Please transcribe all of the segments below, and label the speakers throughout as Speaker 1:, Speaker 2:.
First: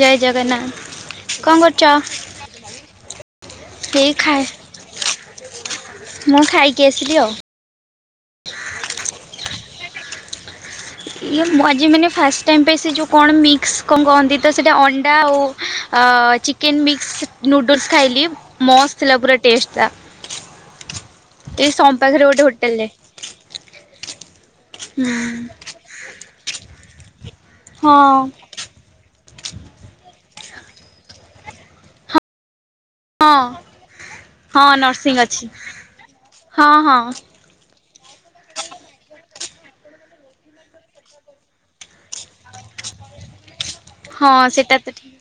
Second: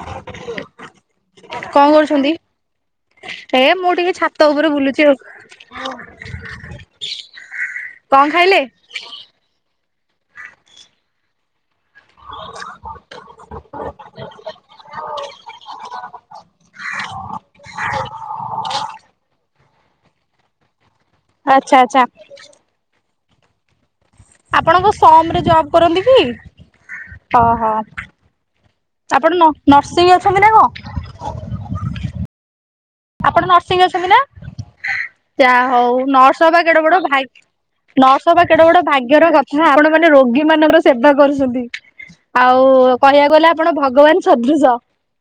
Speaker 1: ଜୟ ଜଗନ୍ନାଥ। କଣ କରୁଛ?
Speaker 2: ହେ ମୁଁ
Speaker 1: ଏଇ
Speaker 2: ଟିକେ
Speaker 1: ଖାଏ
Speaker 2: ଛାତ ଉପରେ ବୁଲୁଚି ଆଉ।
Speaker 1: ମୁଁ ଖାଇକି ଆସିଲି ଆଉ
Speaker 2: କଣ ଖାଇଲେ?
Speaker 1: ଇଏଁ ଆଜି ମାନେ ଫାଷ୍ଟ ଟାଇମ୍ ପାଇଁ ସେ ଯେଉଁ କଣ ମିକ୍ସ କଣ କହନ୍ତି ତ ସେଇଟା ଅଣ୍ଡା ଆଉ ଚିକେନ୍ ମିକ୍ସ ନୁଡ଼ୁଲ୍ସ ଖାଇଲି, ମସ୍ତ ଥିଲା ପୁରା ଟେଷ୍ଟ ଟା। ଏ
Speaker 2: ଆଚ୍ଛା
Speaker 1: ସମ୍
Speaker 2: ଆଚ୍ଛା।
Speaker 1: ପାଖରେ ଗୋଟେ ହୋଟେଲ ରେ।
Speaker 2: ଆପଣ କଣ ସମ୍ ରେ ଜବ କରନ୍ତି କି? ହଁ, ହଁ। ଆପଣ ନ-ନର୍ସିଂ ଅଛନ୍ତି ନା କଣ?
Speaker 1: ହଁ
Speaker 2: ଆପଣ ନର୍ସିଂ ଅଛନ୍ତି ନା?
Speaker 1: ହଁ ନର୍ସିଂ ଅଛି
Speaker 2: ଯହା ହଉ ନର୍ସ ହବା
Speaker 1: ହଁ
Speaker 2: କେଡେ ବଡ
Speaker 1: ହଁ
Speaker 2: ଭା ନର୍ସ ହବା କେଡେ ବଡ ଭାଗ୍ୟର କଥା, ଆପଣ ମାନେ ରୋଗୀ ମାନଙ୍କର ସେବା କରୁଛନ୍ତି। ଆଉ କହିବାକୁ ଗଲେ ଆପଣ ଭଗବାନ
Speaker 1: ହଁ ସେଟା
Speaker 2: ସଦୃଶ।
Speaker 1: ତ ଠିକ୍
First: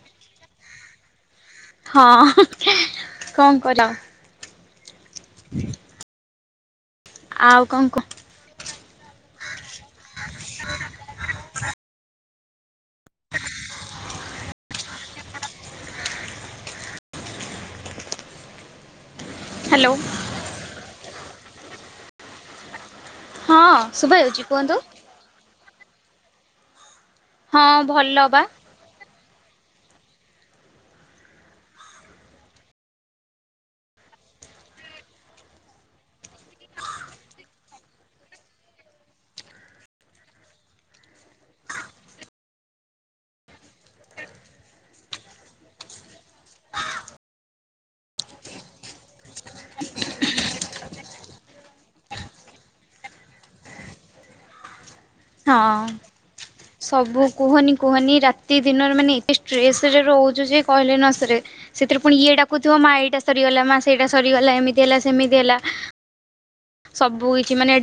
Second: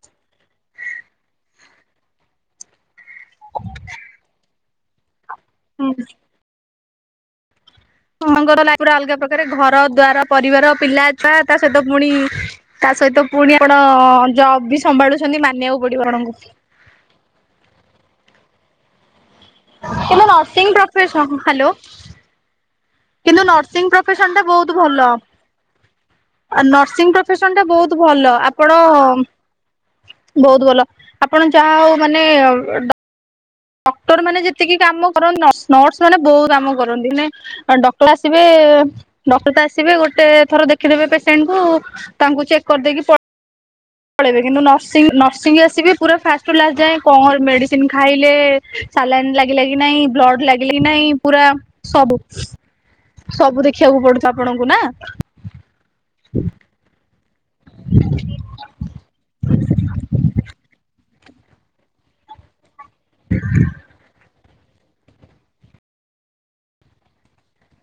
Speaker 1: ହଁ, କଣ କରିବା।
Speaker 2: ହୁଁ।
Speaker 1: ଆଉ କଣ କୁହ?
Speaker 2: ପୁଅ ଙ୍କର ଲାଇଫ୍ ପୁରା ଅଲଗା ପ୍ରକାର, ଘର ଦୁଆର ପରିବାର ପିଲା ଛୁଆ, ତା ସହିତ ଫୁଣି ତା ସହିତ ପୁଣି ଆପଣ ଜବ୍ ବି ସମ୍ଭାଳୁଛନ୍ତି, ମାନିବାକୁ ପଡିବ ଆପଣଙ୍କୁ।
Speaker 1: ହ୍ୟାଲୋ
Speaker 2: କିନ୍ତୁ ନର୍ସିଂ ପ୍ରଫସ- ହ୍ୟାଲୋ। କିନ୍ତୁ
Speaker 1: ହଁ
Speaker 2: ନର୍ସିଂ
Speaker 1: ଶୁଭା
Speaker 2: ପ୍ରଫେସନ ଟା
Speaker 1: ଯାଉଛି
Speaker 2: ବହୁତ
Speaker 1: କୁହନ୍ତୁ
Speaker 2: ଭଲ। ନସିଂ ପ ଫେସନ୍
Speaker 1: ହଁ
Speaker 2: ଟା ବହୁତ ଭଲ।
Speaker 1: ବା
Speaker 2: ଆପଣ ବହୁତ ଭଲ। ଆପଣ ଯାହା ହଉ ମାନେ ଡକ୍ଟର ମାନେ ଯେତିକି କାମ କରନ୍ତି, ନ-ନର୍ସ ମାନେ ବହୁ କାମ କରନ୍ତି। ମାନେ ଡକ୍ଟର ଆସିବେ, ଡକ୍ଟର ତ ଆସିବେ ଗୋଟେ ଥର ଦେଖିଦେବେ ପେସେଣ୍ଟ କୁ ତାଙ୍କୁ ଚେକ୍ କରିଦେଇକି ପ ପଳେଇବେ କିନ୍ତୁ ନର୍ସିଂ ନର୍ସିଂ ଆସିବି ପୁରା ଫାଷ୍ଟ ଟୁ ଲାଷ୍ଟ ଯାଏଁ କଣ ମେଡ଼ିସିନ ଖାଇଲେ ସାଲାଇନ୍ ଲାଗିଲା କି ନାଇଁ ନାହିଁ? ବ୍ଲଡ ଲାଗିଲା କି ନାଇଁ? ପୁରା ସବୁ। ସବୁ ଦେଖିବାକୁ ପଡୁଥ ଆପଣଙ୍କୁ ନା?
Speaker 1: ହଁ, ସବୁ କୁହନି କୁହନି ରାତି ଦିନରେ ମାନେ ଏତେ ଷ୍ଟ୍ରେସରେ ରହୁଚୁ ଯେ, କହିଲେ ନ ସରେ। ସେଥିରେ ପୁଣି ଇଏ ଡାକୁ ଥିବ, ମା ଏଇଟା ସରିଗଲା ମା ସେଇଟା ସରିଗଲା ଏମିତି ହେଲା ସେମିତି ହେଲା। ସବୁ କିଛି ମାନେ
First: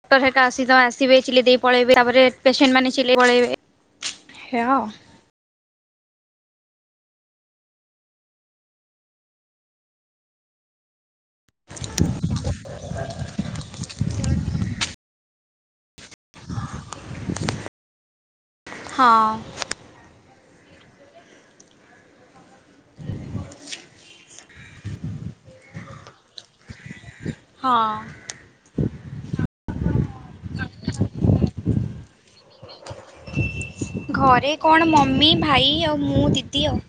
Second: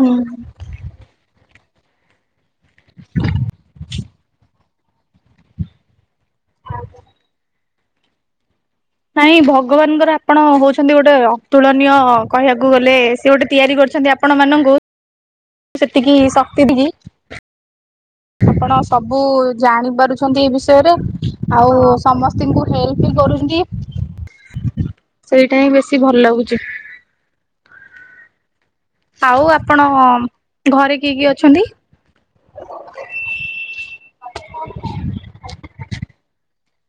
Speaker 2: ହୁଁ
Speaker 1: ସେଟା ଆସ- ଆସିବେ ଚିଲେଇ ଦେଇ ପଳେଇବେ ତାପରେ ପେସେଣ୍ଟ ମାନେ ଚିଲେଇ ପଳେଇବେ, ସେଇଆ ଆଉ।
Speaker 2: ନାଇଁ ଭଗବାନଙ୍କର ଆପଣ ହଉଛନ୍ତି ଗୋଟେ, ର ତୁଳନୀୟ କହିବାକୁ ଗଲେ ସିଏ ଗୋଟେ ତିଆରି କରିଛନ୍ତି ଆପଣ ମାନଙ୍କୁ ସେତିକି ଶକ୍ତି ଟି କି ଆପଣ ସବୁ
Speaker 1: ଆଉ।
Speaker 2: ଜାଣି ପାରୁଛନ୍ତି ଏଇ ବିଷୟରେ, ଆଉ ସମସ୍ତଙ୍କୁ ହେଲ୍ପ ବି କରୁଛନ୍ତି। ସେଇଟା ହିଁ ବେଶୀ ଭଲ ଲାଗୁଛି।
Speaker 1: ହଁ।
Speaker 2: ଆଉ ଆପଣ ଘରେ କିଏ କିଏ ଅଛନ୍ତି?
Speaker 1: ଘରେ କଣ, ମମି, ଭାଇ ଆଉ ମୁଁ ଦିଦି ଆଉ।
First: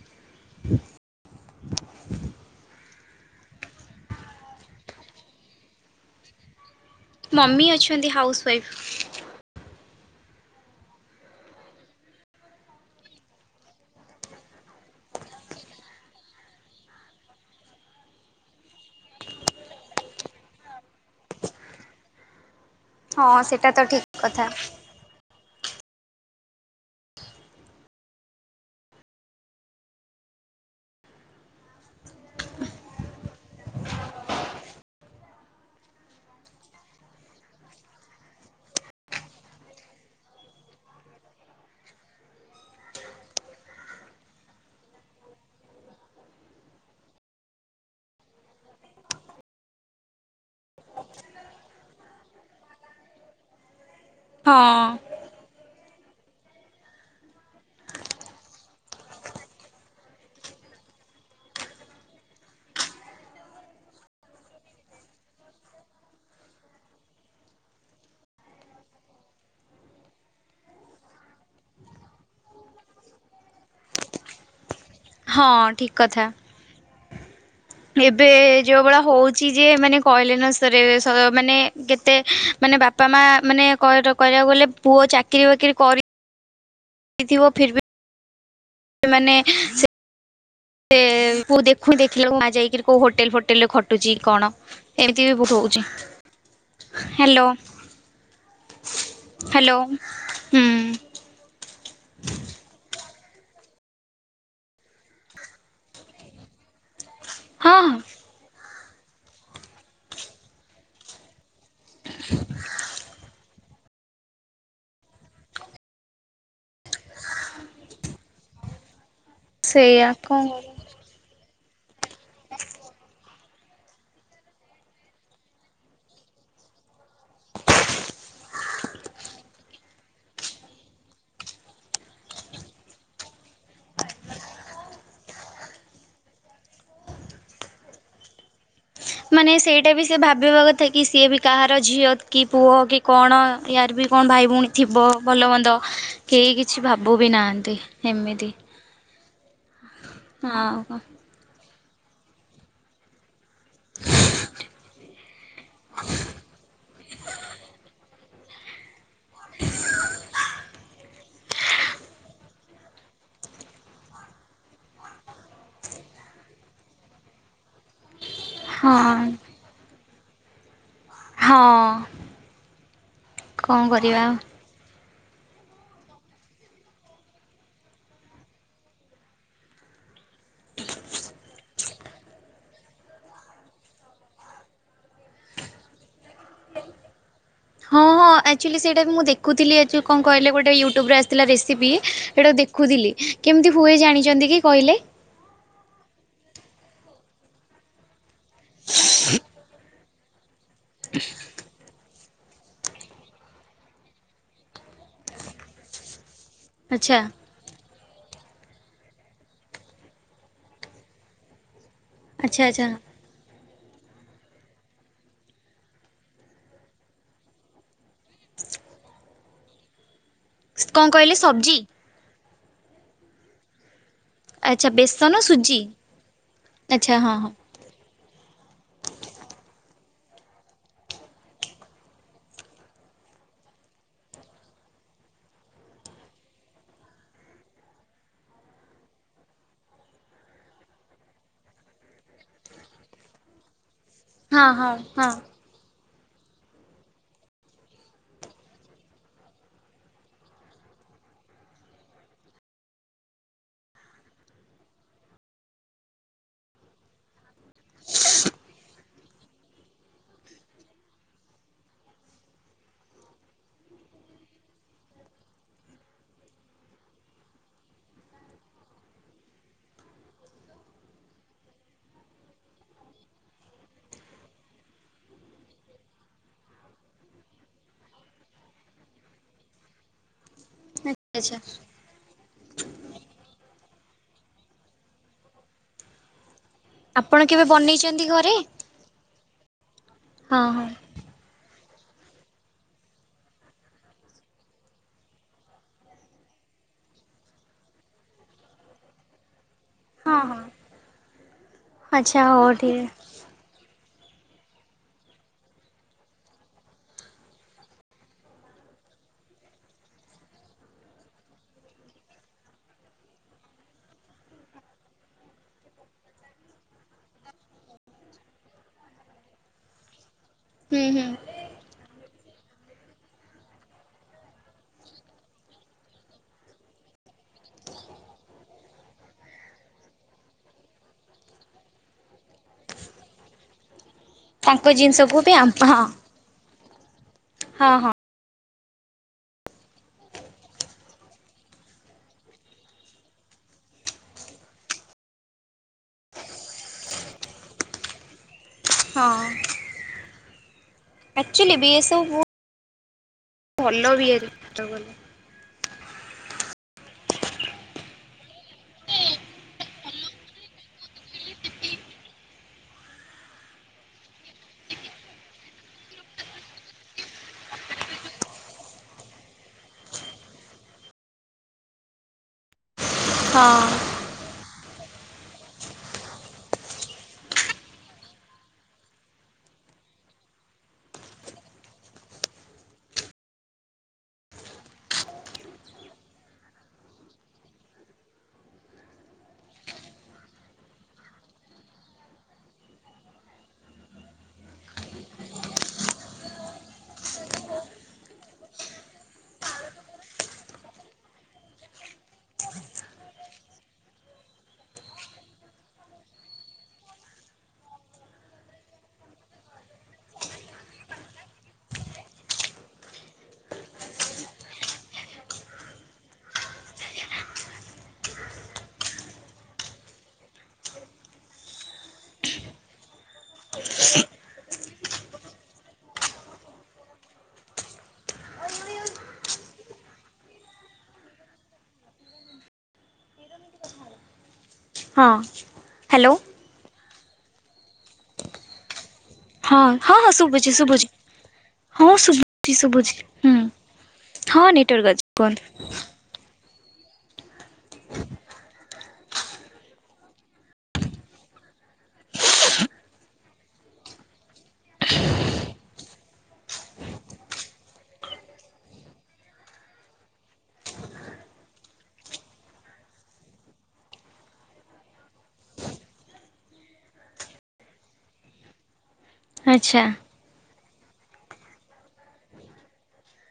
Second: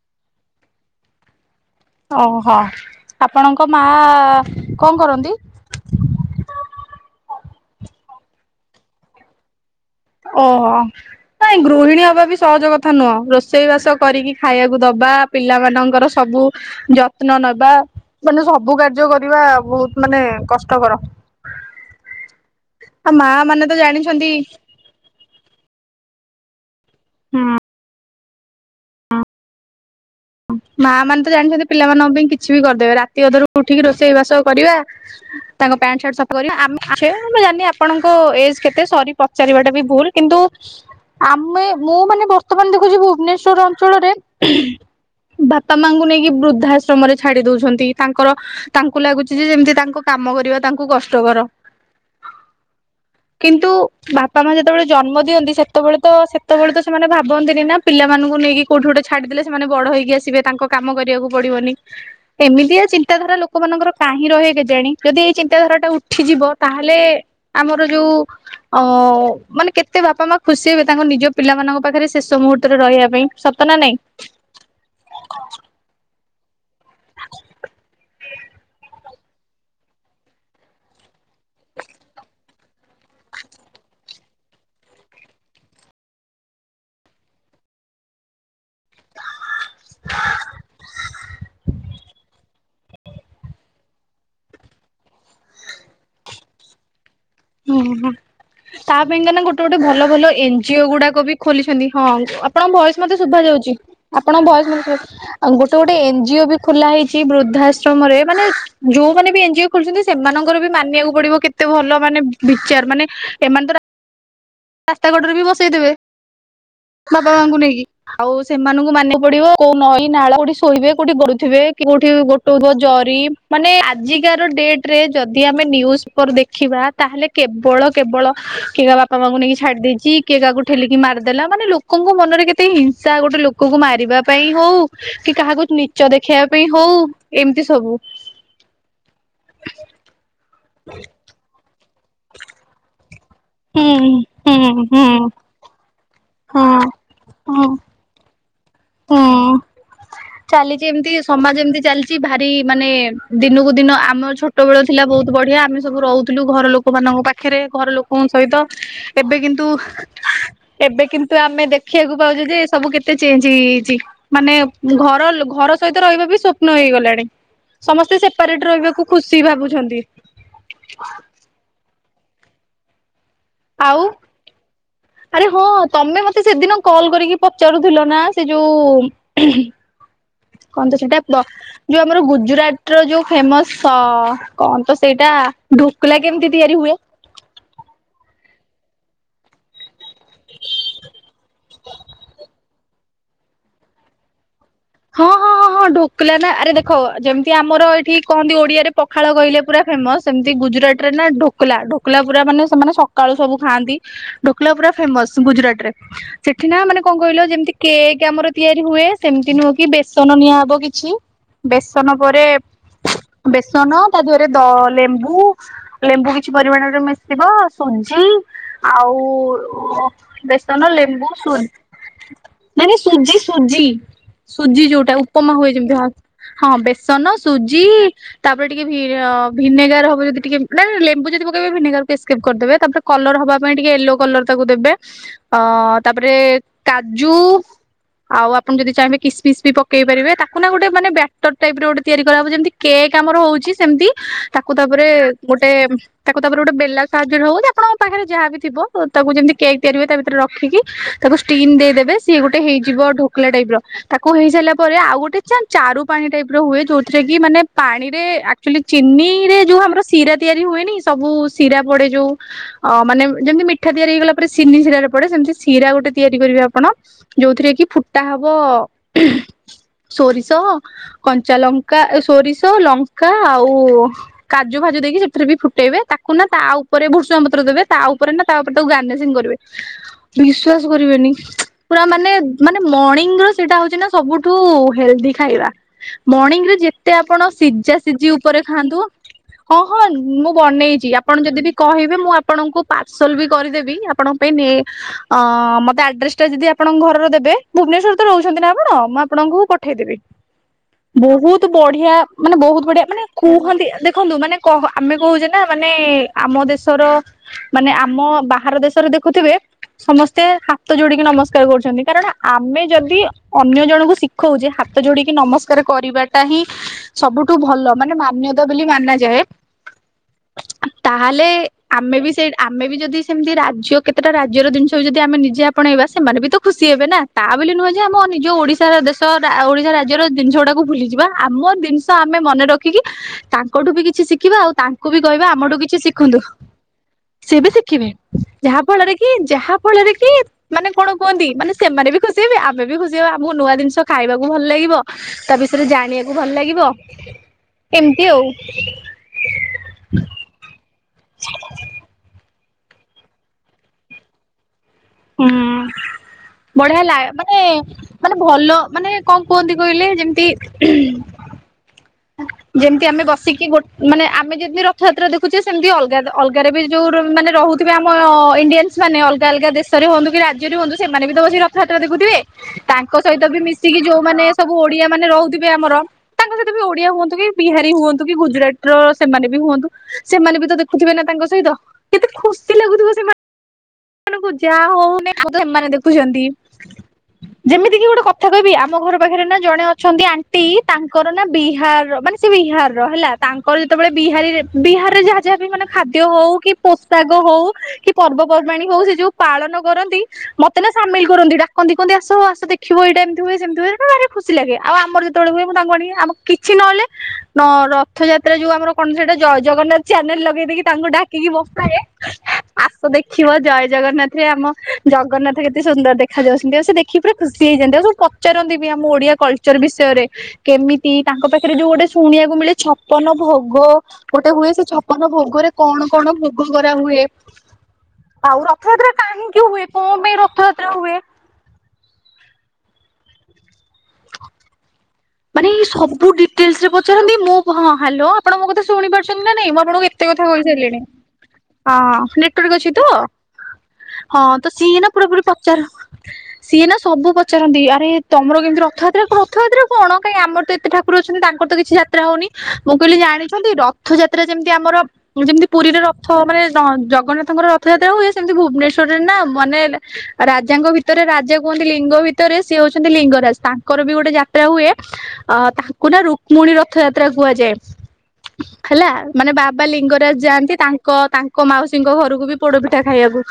Speaker 2: ଓହୋ। ଆପଣଙ୍କ ମା କଣ କରନ୍ତି?
Speaker 1: ମମି ଅଛନ୍ତି ହାଉସ୍ ୱାଇଫ୍।
Speaker 2: ଓହୋ। ନାଇଁ ଗୃହିଣୀ ହବା ବି ସହଜ କଥା ନୁହଁ। ରୋଷେଇ ବାସ କରିକି ଖାଇବାକୁ ଦବା ପିଲା ମାନଙ୍କର ସବୁ ଯତ୍ନ ନବା ମାନେ ସବୁ କାର୍ଯ୍ୟ କରିବା, ବହୁତ ମାନେ କଷ୍ଟକର। ଆଉ ମା
Speaker 1: ହଁ
Speaker 2: ମାନେ
Speaker 1: ସେଟା ତ ଠିକ
Speaker 2: ଜାଣିଛନ୍ତି
Speaker 1: କଥା।
Speaker 2: ହୁଁ। ମା ମାନେ ତ ଜାଣିଛନ୍ତି ପିଲାମାନଙ୍କ ପାଇଁ କିଛି ବି କରିଦେବେ। ରାତି ଅଧରୁ ଉଠିକି ରୋଷେଇ ବାସ କରିବା ତାଙ୍କ ପ୍ୟାଣ୍ଟ ସାର୍ଟ ସବୁ ସଫା କ- ଆମେ- ଆ-ଝିଅ ମୁଁ ଜାଣିନି ଆପଣଙ୍କ ଏଜ କେତେ? ସରି ପ ଚାଲିବାଟା ବି ଭୁଲ କିନ୍ତୁ, ଆମେ ମୁଁ ମାନେ ବର୍ତ୍ତମାନ ଦେଖୁଛି ଭୁବନେଶ୍ଵର ଅଞ୍ଚଳରେ ବାପା ମାଙ୍କୁ ନେଇକି ବୃଦ୍ଧାଶ୍ରମରେ ଛାଡି ଦଉଛନ୍ତି। ତାଙ୍କର ତାଙ୍କୁ ଲାଗୁଛି ଯେ ଯେମିତି ତାଙ୍କ କାମ କରିବା ତାଙ୍କୁ କଷ୍ଟକର। କିନ୍ତୁ ବାପା ମା
Speaker 1: ହଁ
Speaker 2: ଯେତେବେଳେ ଜନ୍ମ ଦିଅନ୍ତି ସେ ତେବେଳେ ତ ସେତେବେଳେ ତ ସେମାନେ ଭାବନ୍ତିିନି ନା! ପିଲମାନଙ୍କୁ ନେଇକି କଉଠି ଗୋଟେ ଛାଡିଦଲେ ସେମାନେ ବଡ଼ ହେଇକି ଆସି ବେ, ତାଙ୍କ କାମ କରିବାକୁ ପଡିବନି। ଏମିତିଆ ଚିନ୍ତାଧାରା ଲୋକମାନଙ୍କର କାହିଁ ରହେ କେଜାଣି! ଯଦି ଏଇ ଚିନ୍ତାଧାରା ଟା ଉଠିଯିବ? ତାହେଲେ ଆମର ଯୋଉ ଆ ମାନେ କେତେ ବାପା ମା ଖୁସି ହେବେ, ତାଙ୍କ ନିଜ ପିଲାମାନଙ୍କ ପାଖରେ ଶେଷ ମୁହୂର୍ତ୍ତରେ ରହିବା ପାଇଁ। ସତ ନା ନାଇଁ?
Speaker 1: ହଁ। ଠିକ କଥା। ଏବେ ଯୋଉ ଭଳିଆ ହଉଛି ଯେ ମାନେ କହିଲେ ନ ସରେ। ସେ ମାନେ କେତେ ମାନେ ବାପା ବାପା ମା ମାନେ କହି କହିବାକୁ, ଗଲେ ପୁଅ ଚାକିରି ବାକିରି କରିଥିବ ଫିର ଭି ସେମାନେ ସେ ସେ କୁ ଦେଖୁ ଦେଖିଲାକୁ ମା ଯାଇକି କୋଉ ହୋଟେଲ ଫୋଟେଲରେ ଖଟୁଛି କଣ? ଏମିତି ବି ବହୁତ ହଉଛି। ହେଲୋ।
Speaker 2: ହୁଁ ତା ପାଇଁ କା ନା ଗୋଟେ ଗୋଟେ ଭଲ ଭଲ
Speaker 1: ହୁଁ
Speaker 2: ଏନଜିଓ ଗୁଡାକ ବି ଖୋଲିଛନ୍ତି। ହଁ ଆପଣଙ୍କ ଭଏସ ମତେ ଶୁଭା ଯାଉଛି। ଆପଣଙ୍କ ଭଏସ ମତେ ଶୁ ଆଉ ଗୋଟେ ଗୋଟେ ଏନଜିଓ ବି ଖୋଲା ହେଇଛି
Speaker 1: ହଁ ହଁ।
Speaker 2: ବୃଦ୍ଧାଶ୍ରମରେ। ମାନେ ଯୋଉମାନେ ବି ଏନଜିଓ ଖୋଲଛନ୍ତି ସେମାନଙ୍କର ବି ମାନିବାକୁ ପଡିବ କେତ ଏତେ ଭଲ ମାନେ ବିଚାର ମାନେ ଏମାନେତ ରାସ୍ତା କଡରେ ବି ବସେଇ ଦବେ ବାପା ମାଙ୍କୁ ନେଇକି। ଆଉ ସେମାନଙ୍କୁ ମାନେ ପଡିବ! କୋଉ ନଈଁ
Speaker 1: ସେଇଆ
Speaker 2: ନାଳ
Speaker 1: କଣ
Speaker 2: କୋଉଠି ସୋଇବେ କୋଉଠି ଗଡୁଥିବେ! କୋଉଠି ଗୋଟେଇବ ଜରି। ମାନେ ଆଜିକାର ଡେଟ୍ ରେ ଯଦି ଆମେ ନ୍ୟୁଜ ଧର ଦେଖିବା? ତାହେଲେ କେବଳ କେବଳ [inaudible] ବାପା ମାଙ୍କୁ ନେଇକି ଛାଡି ଦେଇଛି। କିଏ କାହାକୁ ଠେଲିକି ମାରିଦେଲା। ମାନେ ଲୋକଙ୍କ ମନରେ କେତେ ହିଂସା ଗୋଟେ ଲୋକକୁ ମାରିବା ପାଇଁ ହଉ। କି କାହାକୁ ନିଚ୍ଚ ଦେଖେଇବା ପାଇଁ ହଉ? ଏମିତି ସବୁ।
Speaker 1: ମାନେ ସେଇଟା ବି ସେ ଭାବିବା କଥା କି ସିଏ ବି କାହାର ଝିଅ କି ପୁଅ କି କଣ?
Speaker 2: ହୁଁ
Speaker 1: ୟାର ବି କଣ ଭାଇ
Speaker 2: ହୁଁ
Speaker 1: ଭଉଣୀ
Speaker 2: ହୁଁ
Speaker 1: ଥିବ ଭଲ ମନ୍ଦ! କେହି
Speaker 2: ହଁ
Speaker 1: କିଛି ଭାବୁ ବି ନାହାନ୍ତି ଏମିତି। ଏମିତି।
Speaker 2: ହୁଁ। ଚାଲିଛି
Speaker 1: ହଁ
Speaker 2: ଏମିତି। ସମାଜ ଏମିତି ଚାଲିଛି। ଭାରି ମାନେ ଦିନକୁ ଦିନ ଆମ ଛୋଟ ବେଳ ଥିଲା ବହୁତ ବଢିଆ। ଆମେ ସବୁ ରହୁ ଥିଲୁ ଘର ଲୋକ ମାନଙ୍କ ପାଖରେ ଘର ଲୋକଙ୍କ ସହିତ ଏବେ କିନ୍ତୁ ଏବେ କିନ୍ତୁ ଆମେ ଦେଖିବାକୁ ପାଉଛୁ ଯେ ସବୁ କେତେ ଚେଞ୍ଜ ଜ ହେଇଯାଇଛି। ମାନେ ଘର ଘର ସହିତ ରହିବା ବି ସ୍ୱପ୍ନ ହେଇଗଲାଣି! ସମସ୍ତେ ସେ ସେପାରେଟ ରହିବାକୁ
Speaker 1: ହଁ
Speaker 2: ଖୁସି ଭାବୁଛନ୍ତି!
Speaker 1: ହଁ। କଣ
Speaker 2: ଆଉ?
Speaker 1: କରିବା
Speaker 2: ଆରେ ହଁ! ତମେ ମତେ ସେଦିନ କଲ କରିକି ପଚାରୁଥିଲ ନା ସେ ଯୋଉ କଣ ତ ସେଟା ଯୋଉ ଆମର ଗୁଜୁରାଟ ର ଯୋଉ ଫେମସ କଣ ତ ସେଇଟା ଢୋକଲା କେମିତି ତିଆରି ହୁଏ?
Speaker 1: ହଁ ହଁ। ଆକ୍ଚୁଆଲି ସେଇଟା ବି ମୁଁ ଦେଖୁଥିଲି। ଆ ଯୋଉ କଣ କହିଲ ଗୋଟେ ୟୁଟ୍ୟୁବ ରେ ଆସିଥିଲା ରେସିପି ସେଇଟା ଦେ ଖୁ ଥିଲି। କେମିତି ହୁଏ ଜାଣିଛନ୍ତି କି କହିଲେ?
Speaker 2: ହଁ ହଁ ହଁ ହଁ। ଢୋକଲା ନା! ଆରେ ଦେଖ। ଯେମିତି ଆମର ଏଠି କହନ୍ତି ଓଡିଆରେ ପଖାଳ କହିଲେ ପୁରା ଫେମସ। ସେମିତି ଗୁଜୁରାଟ ରେ ନା ଢୋ ଢୋକ ଢୋକଲା ପୁରା ମାନେ ସେମାନେ ସକାଳୁ ସବୁ ଖାଆନ୍ତି। ଢୋକଲା ପୁରା ଫେମସ ଗୁଜୁରାଟରେ। ସେଠି ନା ମାନେ କଣ
Speaker 1: ଆଚ୍ଛା
Speaker 2: କହିଲ ଯେମିତି କେକ୍ ଆମର ତିଆରି ହୁଏ? ସେମିତି ନୁହଁ। ଟିକି ବେସନ ନିଆ ହବ କିଛି। ବେସନ ପରେ
Speaker 1: ଆଚ୍ଛା ଆଚ୍ଛା
Speaker 2: ବେସନ ତା ଦେହରେ ଦ ଅ ଲେମ୍ବୁ ଲେମ୍ବୁ କିଛି ପରିମାଣରେ ମିଶିବ ସୁଜି ଆଉ ବେସ୍ ସନ
Speaker 1: କଣ
Speaker 2: ଲେମ୍ବୁ
Speaker 1: କହିଲେ
Speaker 2: ସୁଜ୍
Speaker 1: ସବଜି?
Speaker 2: ନାଇଁ ନାଇଁ ସୁଜି ସୁଜି। ସୁଜି
Speaker 1: ଆଚ୍ଛା
Speaker 2: ଯୋଉଟା
Speaker 1: ବେସନ
Speaker 2: ଉପମା ହୁଏ
Speaker 1: ସୁଜି
Speaker 2: ଯେମତି ହଁ ହଁ
Speaker 1: ଆଚ୍ଛା
Speaker 2: ବେସନ,
Speaker 1: ହଁ ହଁ
Speaker 2: ସୁଜି। ତାପରେ ଟିକେ ଭି ର ଭିନେଗାର ହବ ଯଦି ଟିକେ ନାଇଁ ନାଇଁ ଲେମ୍ବୁ ଯଦି ପକେଇବେ ଭିନେଗାର କୁ ଟିକେ ସ୍କିପ୍ କରିଦେବେ ତାପରେ କଲର୍ ହବା ପାଇଁ ଟିକେ ୟେଲୋ କଲର୍ ତାକୁ ଦେବେ ଅ ତାପରେ କାଜୁ ଆଉ ଆପଣ ଯଦି ଚାହିଁବେ କିସମିସ୍ ବି ପକେଇ ପାରିବେ। ତାକୁ ନା ଗୋଟେ ମାନେ ବ୍ୟାଟର୍ ଟାଇପ୍ ର ଗୋଟେ ତିଆରି କରାହବ। ଯେମିତି କେକ୍ ଆମର ହଉଚି ସେମତି। ତାକୁ
Speaker 1: ହଁ ହଁ
Speaker 2: ତାପରେ
Speaker 1: ହଁ।
Speaker 2: ଗୋଟେ ତାକୁ ତାପରେ ଗୋଟେ ବେଲା ସାହାଯ୍ୟରେ ହଉ କି ଆପଣଙ୍କ ପାଖରେ ଯାହା ବି ଥିବ ତାକୁ ଯେମିତି କେକ୍ ତିଆରି ହୁଏ ତା ଭିତରେ ରଖିକି ତାକୁ ଷ୍ଟିମ ଦେଇଦେବେ ସିଏ ଗୋଟେ ହେଇଯିବ ଢୋକଲା ଟାଇପ ର। ତାକୁ ହେଇସାରିଲା ପରେ ଆଉ ଗୋଟେ ଚାନ୍ ଚାରୁ ପାଣି ଟାଇପ ର ହୁଏ ଯୋଉଥିରେ କି ମାନେ ପାଣିରେ ଆକଚୁଲି ଚିନି ରେ ଯୋଉ ଆମର ଶିରା ତିଆରି ହୁଏନି ସବୁ ଶିରା ପଡେ ଯୋଉ ଅ ମାନେ ଯେମିତି ମିଠା ତିଆରି ହେଇଗଲା ପରେ ସିନି ଶିରାରେ ପଡେ ସେମତି ଶିରା ଗୋଟେ ତିଆରିି କରିବେ ଆପଣ ଯୋଉଥିରେ କି ଫୁଟା ହବ।
Speaker 1: [inaudible]
Speaker 2: ସୋରିଷ, କଞ୍ଚା ଲଙ୍କା ସୋରିଷ ଲଙ୍କା ଆଉ କାଜୁ ଭାଜି ଦେଇକି ସେଥିରେ ବି ଫୁଟେଇବେ ତାକୁ ନା ତା ଉପରେ ଭୃସଙ୍ଗ ପତ୍ର ଦେବେ ତା ଉପରେ ନା ତା ଉପରେ ତାକୁ ଗାର୍ନିସିଂ କରିବେ।
Speaker 1: [inaudible]
Speaker 2: ବିଶ୍ଵାସ କରିବେନି
Speaker 1: ଆଚ୍ଛା
Speaker 2: ପୁରା ମାନେ ମାନେ ମର୍ଣିଂ ର ସେଟା ହଉଚି ଯେମିତି ତାଙ୍କର ସବୁଠୁ ହେଲଦି ଖାଇବା। ମର୍ଣିଂ ରେ ଯେ ତେ ଆପଣ
Speaker 1: କେବେ
Speaker 2: ସିଜା
Speaker 1: ବନେଇଛନ୍ତି
Speaker 2: ସିଜି
Speaker 1: ଘରେ?
Speaker 2: ଉପରେ ଖାଆନ୍ତୁ। ହଁ ହଁ ମୁଁ
Speaker 1: ହଁ ହଁ
Speaker 2: ବନେଇଚି ଆପ୍ ଆପଣ ଯଦି ବି କହିବେ ମୁଁ ଆପଣଙ୍କୁ ପାର୍ସଲ ବି କରିଦେବି। ଆପଣଙ୍କ ପାଇଁ ନେ ଅ ମତେ ଆଡ୍ରେସ ଟା ଯେଦି ଆପଣଙ୍କ ଘରର ଦେବେ ଭୁବନେଶ୍ୱର ତ ରହୁଛନ୍ତି ନା। କୁଣ ମୁଁ ଆପଣଙ୍କୁ ପଠେଇଦେବି।
Speaker 1: ହଁ ହଁ
Speaker 2: ବହୁତ୍ ବଢିଆ
Speaker 1: ଆଚ୍ଛା
Speaker 2: ମାନେ
Speaker 1: ହଉ
Speaker 2: ବହୁତ୍
Speaker 1: ଠିକ୍
Speaker 2: ବଢିଆ ମାନେ କୁହନ୍ତି ଦେଖନ୍ତୁ ମାନେ କହ ଆମେ କହୁଛେ ନା ମାନେ ଆମ ଦେଶର ମାନେ ଆମ ବାହାର ଦେଶରେ ଦେଖୁଥିବେ। ସମସ୍ତେ ହାତ ଯୋଡିକି ନମସ୍କାର କରୁଚନ୍ତି କାରଣ ଆମେ ଯଦି ଅନ୍ୟ ଜଣଙ୍କୁ ଶିଖଉଚେ ହାତ ଯୋଡିକି ନମସ୍କାର କରିବାଟା ହିଁ ସବୁଠୁ ଭଲ ମାନେ ମାନ୍ୟତା ବୋଲି ମାନା ଯାଏ।
Speaker 1: ହ
Speaker 2: ତାହାଲେ ଆମେ ବି ସେଇ ଆମେ ବି ଯଦି ସେମିତି ରାଜ୍ୟ କେତେଟା ରାଜ୍ୟର ଜିନିଷ ବି ଯଦି ଆମେ ନିଜେ ଆପଣେଇବା ସେମାନେ ବି ତ ଖୁସି ହେବେ ନା। ତା ବୋଲି ନୁହଁ ଯେ ଆମ ଅନ୍ୟ ନିଜ ଓଡିଶାର ଦେଶରା ଆ ଓଡିଶା ରାଜ୍ୟର ଜିନିଷ ଗୁଡାକୁ ଭୁଲିଯିବା ଆମ ଜିନିଷ ଆମେ ମନେ ରଖିକି ତାଙ୍କଠୁ ବି କିଛି ଶିଖିବା। ଆଉ
Speaker 1: ତାଙ୍କ
Speaker 2: ତାଙ୍କୁ ବି
Speaker 1: ଜିନିଷକୁ
Speaker 2: କହିବା
Speaker 1: ଆମ୍
Speaker 2: ଆମଠୁ କିଛି
Speaker 1: ହଁ
Speaker 2: ଶିଖନ୍ତୁ। ସିଏ ବି
Speaker 1: ହଁ
Speaker 2: ଶିଖିବେ।
Speaker 1: ହଁ
Speaker 2: ଯାହା ଫଳରେ କି ଯାହା ଫଳରେ କି ମାନେ କଣ କୁହନ୍ତି ମାନେ ସେମାନେ ବି ଖୁସି ହେବେ ଆମେ ବି ଖୁସି। ଯାଅଉ ଆମକୁ ନୂଆ ଜିନିଷ ଖାଇବାକୁ ଭଲ ଲାଗିବ। ତା ବିଷୟରେ ଜାଣିବାକୁ ଭଲ ଲାଗିବ। ଏମତି ଆଉ।
Speaker 1: ହଁ। ଏକ୍ଚୁଲି ବି ଏ ସବୁ ଭଲ ବି ଇଏରେ [unintelligible] ଗଲ।
Speaker 2: ହୁଁ। ବଢିଆ ଲାଗ ମାନେ ମାନେ ଭଲ ମାନେ କଣ କୁହନ୍ତି କହିଲେ ଯେମତି ଯେମତି ଆମେ ବସିକି ଗୋଟ୍ ମାନେ ଆମେ ଯେମିତି ରଥଯାତ୍ରା ଦେଖୁଚେ ସେମତି ଅଲଗା ଦ ଅଲଗାରେ ବି ଯୋଉ ମାନେ ରହୁଥିବେ ଆମ ଅ ଇଣ୍ଡିଆନ୍ସ ମାନେ ଅଲଗା ଅଲଗା ଦେଶରେ ହୁଅନ୍ତୁ କି ରାଜ୍ୟରେ ହୁଅନ୍ତୁ ସେମାନେ ବି ତ ବସି ର ତ ଯାତ୍ରା ଦେଖୁଥିବେ ତାଙ୍କ ସହିତ ବି
Speaker 1: ହଁ
Speaker 2: ମିଶିକି ଯୋଉମାନେ ସବୁ ଓଡିଆ ମାନେ ରହୁଥିବେ ଆମର ସେ ବି ଓଡିଆ ହୁଅନ୍ତୁ କି ବିହାରୀ ହୁଅନ୍ତୁ କି ଗୁଜୁରାଟର ସେମାନେ ବି ହୁଅନ୍ତୁ। ସେମାନେ ବି ତ ଦେଖୁଥିବେ ନା ତାଙ୍କ ସହିତ କେତେ ଖୁସି ଲାଗୁଥିବ ସେମାନ ସେମାନଙ୍କୁ ଯାଆ ହଉନି ଆଉ ତ ସେମାନେ ଦେଖୁଚନ୍ତି।
Speaker 1: ହ
Speaker 2: ଯେମିତିକି ଗୋଟେ କଥା କହିବି ଆମ ଘର ପାଖରେ ନା ଜଣେ ଅଛନ୍ତି ଆଣ୍ଟି ତାଙ୍କର ନା ବିହାର ମାନେ ସେ ବିହାରର ହେଲା ତାଙ୍କର ଯେତେବେଳେ ବିହାରୀରେ ବିହାରରେ ଯାହା ଯାହା ବି ମାନେ ଖାଦ୍ୟ ହଉ କି ପୋଷାକ ହଉ କି ପର୍ବପର୍ବାଣୀ ହଉ ସେ ଯୋଉ ପାଳନ କରନ୍ତି ମତେ ନା ସାମିଲ କରନ୍ତି ଡାକନ୍ତି କହନ୍ତି ଆସ ଆସ ଦେଖିବ ଏଇଟା ଏମିତି ହୁ ସେମତି ହୁଏ ଆରେ ଖୁ ଖୁସି ଲାଗେ ଆଉ ଆମର ଯେତେବେଳେ ହୁଏ ମୁଁ ତାଙ୍କୁ ଆଣିକି ଆମ କିଛି ନହେଲେ ନ ରଥଯାତ୍ରା ଯୋଉ ଆମର କଣ ସେଇଟା ଜୟ ଜଗନ୍ନାଥ ଚ୍ୟାନେଲ ଲଗେଇ ଦେଇକି ତାଙ୍କୁ ଡାକିକି ବସାଏ ଆସ ଦେଖି ଦେଖିବ ଜୟ ଜଗନ୍ନାଥ ରେ ଆମ ଜଗନ୍ନାଥ କେତେ ସୁନ୍ଦର ଯାଉଛନ୍ତି ଆଉ ସେ ଦେଖିକି ପୁରା ଖୁସି ହେଇଯାନ୍ତି ଆଉ ସବୁ ପଚାରନ୍ତି ବି ଆମ ଓଡିଆ କଲଚର ବିଷୟରେ। କେମିତି ତାଙ୍କ ପାଖରେ ଯୋଉ ଗୋଟେ ଶୁଣିବାକୁ ମିଳେ ଛପନ ଭୋଗ ଗୋଟେ ହୁଏ ସେ ଛପନ ଭୋଗରେ କଣ କଣ ଭୋଗ କରାହୁଏ। ଆଉ ରଥଯାତ୍ରା କାହିଁକି ହୁଏ କଣ ପାଇଁ ରଥଯାତ୍ରା ହୁଏ।
Speaker 1: ହଁ
Speaker 2: ମାନେ ଏ ସବୁ
Speaker 1: ହ୍ୟାଲୋ
Speaker 2: ଡିଟେଲସ ରେ ପଚାରନ୍ତି ମୁଁ ହଁ ହ୍ୟାଲୋ ଆପଣ ମୋ କଥା ଶୁଣି ପାରୁଛନ୍ତି ନା ନାଇଁ
Speaker 1: ହଁ
Speaker 2: ମୁଁ ଆପଣଙ୍କୁ
Speaker 1: ହଁ
Speaker 2: ଏତେ
Speaker 1: ହଁ
Speaker 2: କଥା କହି
Speaker 1: ଶୁଭୁଛି
Speaker 2: ସାରିଲିଣି।
Speaker 1: ଶୁଭୁଛି।
Speaker 2: ହଁ
Speaker 1: ଶୁଭୁଛି
Speaker 2: ନେଟୱାର୍କ ଅଛି ତ
Speaker 1: ଶୁଭୁଛି ହୁଁ
Speaker 2: ହଁ ତ ସିଏ
Speaker 1: ନେଟୱାର୍କ
Speaker 2: ନା
Speaker 1: ଅଛି
Speaker 2: ପୁରା ପୁରି
Speaker 1: କୁହନ୍ତୁ
Speaker 2: ପଚାର ସିଏ ନା ସବୁ ପଚାରନ୍ତି ଆରେ ତମର କେମିତି ରଥଯାତ୍ରା କଣ ରଥଯାତ୍ରା କଣ କାଇଁ ଆମର ତ ଏତେ ଠାକୁର ଅଛନ୍ତି ତାଙ୍କର ତ କିଛି ଯାତ୍ରା ହଉନି ମୁଁ କହିଲି ଜାଣିଛନ୍ତି ରଥ ଯାତ୍ରା ଯେମିତି ଆମର ଯେମିତି ପୁରୀରେ ରଥ ମାନେ ଜଗନ୍ନାଥଙ୍କର ରଥଯାତ୍ରା ହୁଏ ସେମିତି ଭୁବନେଶ୍୍ୱରରେ ନା ମାନେ ରାଜାଙ୍କ ଭିତରେ ରାଜା କୁହନ୍ତି ଲିଙ୍ଗ ଭିତରେ ସେ ହଉଛନ୍ତି ଲିଙ୍ଗରାଜ ତାଙ୍କର ବି ଗୋଟେ ଜା ତ୍ରା ହୁଏ ଅ ତାଙ୍କୁ ନା ରୁକ୍ମଣୀ ରଥଯାତ୍ରା କୁହାଯାଏ। ହେଲା ମାନେ ବାବା
Speaker 1: ଆଚ୍ଛା।
Speaker 2: ଲିଙ୍ଗରାଜ ଯାଆନ୍ତି ତାଙ୍କ ତାଙ୍କ ମାଉସୀଙ୍କ ଘରକୁ ବି ପୋଡପିଠା ଖାଇବାକୁ।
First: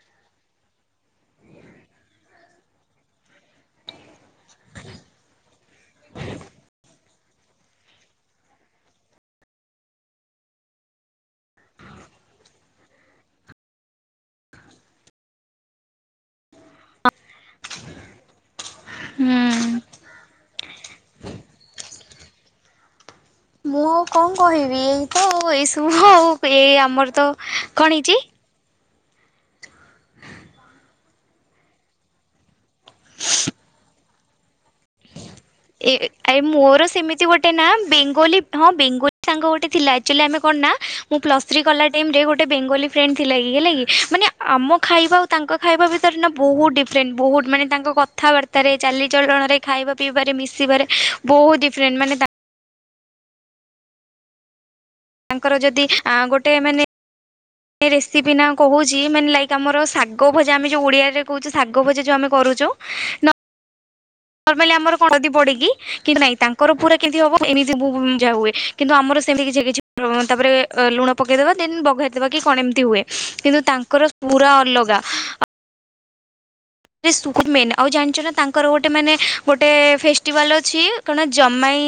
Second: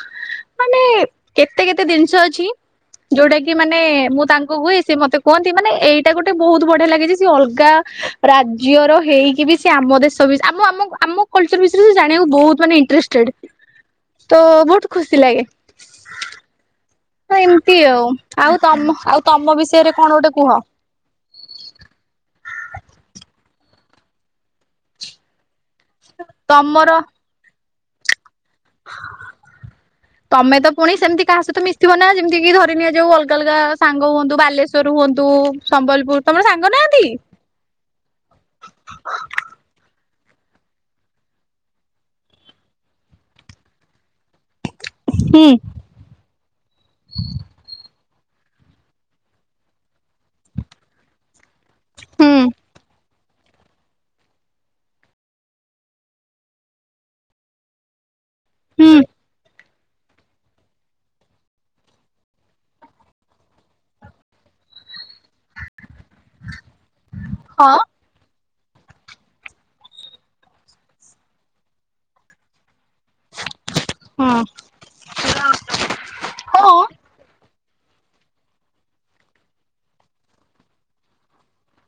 Speaker 2: ମାନେ କେତେ କେତେ ଜିନିଷ ଅଛି ଯୋଉଟା କି ମାନେ ମୁଁ ତାଙ୍କୁ ହୁଏ ସେ ମତେ କୁହନ୍ତି ମାନେ ଏଇଟା ଗୋଟେ ବହୁତ ବଢିଆ ଲାଗେଯେ ସେ ଅଲଗା ରାଜ୍ୟର ହେଇକି ବି ସେ ଆମ ଦେଶ ବି ଆମ ଆମ ଆମ କଲଚର୍ ବିଷୟରେ ସେ ଜାଣକୁ ବହୁତ ମାନେ ଇଣ୍ଟ୍ରେଷ୍ଟେଡ୍ ତ ବହୁତ ଖୁସି ଲାଗେ। ତ ଏମିତି ଆଉ ଆଉ ତମ ଆଉ ତମ
Speaker 1: ହୁଁ।
Speaker 2: ବିଷୟରେ କଣ ଗୋଟେ କୁହ।
Speaker 1: ମୁଁ କଣ କହିବି ଏଇ ତ ଏଇସବୁ ଆଉ ଏଇ
Speaker 2: ତମର
Speaker 1: ଆମର ତ କଣ ହେଇଚି?
Speaker 2: ତମେ ତ ପୁଣି ସେମିତି କାହା ସହିତ ମିଶଥିବ ନା ଯେମିତି କିି ଧରି ନିଆ ଯାଉ ଅଲଗା ଅଲଗା ସାଙ୍ଗ ହୁଅନ୍ତୁ ବାଲେଶ୍୍ୱର ହୁଅନ୍ତୁ ସମ୍ବଲପୁର
Speaker 1: ଆଏ
Speaker 2: ତମର ସାଙ୍ଗ
Speaker 1: ମୋର
Speaker 2: ନାହାନ୍ତି?
Speaker 1: ସେମିତି ଗୋଟେ ନା ବେଙ୍ଗଲୀ ହଁ ବେଙ୍ଗଲୀ ସାଙ୍ଗ ଗୋଟେ ଥିଲା। ଆକ୍ଚୁଆଲି ଆମେ କଣ ନା ମୁଁ ପ୍ଲସ୍ ଥ୍ରୀ କଲା ଟାଇମରେ ଗୋଟେ ବେଙ୍ଗଲୀ ଫ୍ରେଣ୍ଡ ଥିଲା କି ହେଲା କି ମାନେ ଆମ ଖାଇ ଖାଇବା ଆଉ
Speaker 2: ହୁଁ।
Speaker 1: ତାଙ୍କ ଖାଇବା ଭିତରେ ନା ବହୁତ ଡିଫରେଣ୍ଟ ବହୁତ ମାନେ ତାଙ୍କ କଥାବାର୍ତ୍ତା ଚାଲିଚଳଣ ରେ ଖାଇବା ପିଇବାରେ ମିଶିବାରେ ବହୁତ ଡିଫରେଣ୍ଟ ମାନେ ତା
Speaker 2: ହୁଁ।
Speaker 1: ତାଙ୍କର ଯଦି ଗୋଟେ ମାନେ ରେସିପି ନା କହୁଛି
Speaker 2: ହୁଁ
Speaker 1: ମାନେ ଲାଇକ୍ ତ ଆମର ଶାଗ ଭଜା ଆମେ ଯୋଉ ଓଡିଆରେ କହୁଛୁ ଶାଗ ଭଜା ଯୋଉ ଆମେ କରୁଛୁ ନ ନରମାଲି ଆମର କଣ ହଳଦୀ ପଡକି କି ନାଇଁ ତାଙ୍କର ପୁରା କେମିତି ହବ
Speaker 2: ହଁ
Speaker 1: ଏମିତି ମୁ ଯା ହୁଏ। କିନ୍ତୁ ଆମର ସେମିତି କିଛି କିଛି ତାପରେ ଲୁଣ ପକେଇଦବା ଦେନ୍ ବଘାରି ଦବା କି କଣ ଏମିତି ହୁଏ କିନ୍ତୁ ତା ତାଙ୍କର ପୁରା ଅଲଗା।
Speaker 2: ହଁ ହଁ
Speaker 1: ସୁପିରମେନ୍ ଆଉ ଜାଣିଛ ନା ତାଙ୍କର ଗୋଟେ ମାନେ ଗୋଟେ ଫେଷ୍ଟିଭାଲ ଅଛି କଣ ଜମାଇ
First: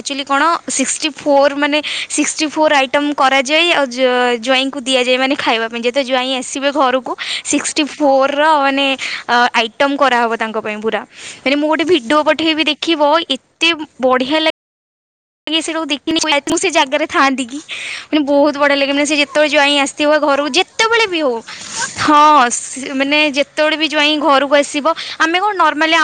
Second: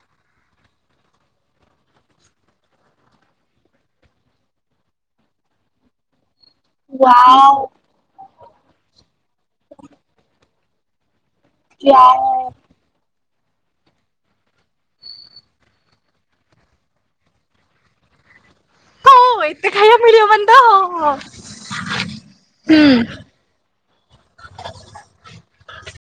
Speaker 1: ଆକ୍ଚୁଆଲି କଣ ସିକ୍ସଟି ଫୋର୍ ମାନେ ସିକ୍ସଟି ଫୋର୍ ଆଇଟମ୍ କରାଯାଏ ଆଉ ଜ ଜ୍ୱାଇଁଙ୍କୁ ଦିଆଯାଏ ମାନେ ଖାଇବା ପାଇଁ ଯେତେ ଜ୍ୱାଇଁ ଆସିବେ ଘରକୁ
Speaker 2: ୱାଓ
Speaker 1: ସିକ୍ସଟି ଫୋର ର ମାନେ ଆଇଟମ କରାହବ ତାଙ୍କ ପାଇଁ ପୁରା। ଆରେ ମୁଁ ଗୋଟେ ଭିଡିଓ ପଠେଇବି ଦେଖିବ ଏତେ ବଢିଆ ଲା ସେ ଟାକୁ ଦେଖିନି ଖାସ ମୁଁ ସେ ଜାଗାରେ ଥାଆନ୍ତି କି। ମାନେ ବହୁତ ବଢ଼ିଆ ଲାଗେ ମାନେ ସେ
Speaker 2: ହଁ
Speaker 1: ଯେତବେଳେ
Speaker 2: ଏତେ
Speaker 1: ଜ୍ୱାଇଁ
Speaker 2: ଖାଇବା
Speaker 1: ଆସିଥିବ
Speaker 2: ମିଳିବନି
Speaker 1: ଘରକୁ
Speaker 2: ତ ହଁ
Speaker 1: ଯେତେବେଳେ
Speaker 2: ହଁ।
Speaker 1: ବି ହଉ ହଁ ସେ
Speaker 2: ହୁଁ।
Speaker 1: ମାନେ ଯେତେବେଳେ ବି ଜ୍ୱାଇଁ ଘରକୁ ଆସିବ ଆମେ କଣ ନର୍ମାଲି